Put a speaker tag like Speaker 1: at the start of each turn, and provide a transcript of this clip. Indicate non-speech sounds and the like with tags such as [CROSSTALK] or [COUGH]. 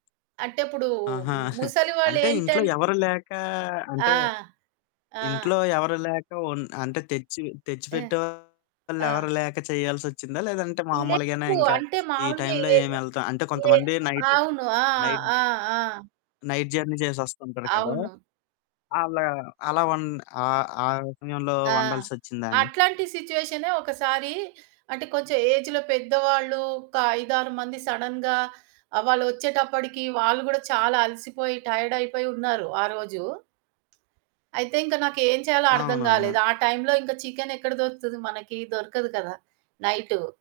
Speaker 1: అంటే ఇప్పుడు
Speaker 2: ఆహా!
Speaker 1: ము
Speaker 2: [GIGGLES]
Speaker 1: ముసలి వాళ్ళు
Speaker 2: అంటే
Speaker 1: ఏంటంటే
Speaker 2: ఇంట్లో ఎవరు లేకా
Speaker 1: ఆ!
Speaker 2: అంటే,
Speaker 1: ఆ!
Speaker 2: ఇంట్లో ఎవరు లేక ఒన్ అంటే తెచ్చి తెచ్చి
Speaker 1: ఆ!
Speaker 2: పెట్టేవాళ్ళెవరు
Speaker 1: ఆ!
Speaker 2: లేక చేయాల్సొచ్చిందా? లేదంటే మామూలుగానే
Speaker 1: లెవ్వు.
Speaker 2: ఇంకా
Speaker 1: అంటే
Speaker 2: ఈ
Speaker 1: మాములుగా
Speaker 2: టైమ్‌లో
Speaker 1: ఏ
Speaker 2: ఏమి ఎళ్తాం, అంటే
Speaker 1: ఏ
Speaker 2: కొంతమంది నైట్,
Speaker 1: అవును. ఆ!
Speaker 2: నైట్
Speaker 1: ఆ! ఆ!
Speaker 2: నైట్ జర్నీ చేసేస్తుంటారు కదా!
Speaker 1: అవును.
Speaker 2: అలా అలా వన్ ఆహ్, ఆ సమయంలో
Speaker 1: ఆ!
Speaker 2: వండాల్సొచ్చిందాని?
Speaker 1: అట్లాంటి సిట్యుయేషనే ఒకసారి అంటే కొంచెం ఏజ్‌లో పెద్దవాళ్ళు, ఒక 5, 6 మంది సడెన్‌గా వాళ్ళు వచ్చేటప్పటికి వాళ్ళు కూడా చాలా అలసిపోయి టైర్డ్ అయిపోయి ఉన్నారు ఆరోజు. అయితే ఇంక నాకేం చేయాలో అర్థం
Speaker 2: అవునవును.
Speaker 1: గాలేదు. ఆ టైమ్‌లో ఇంక చికెన్ ఎక్కడ దొరుకుతది మనకి? దొరకదు కదా! నైటు.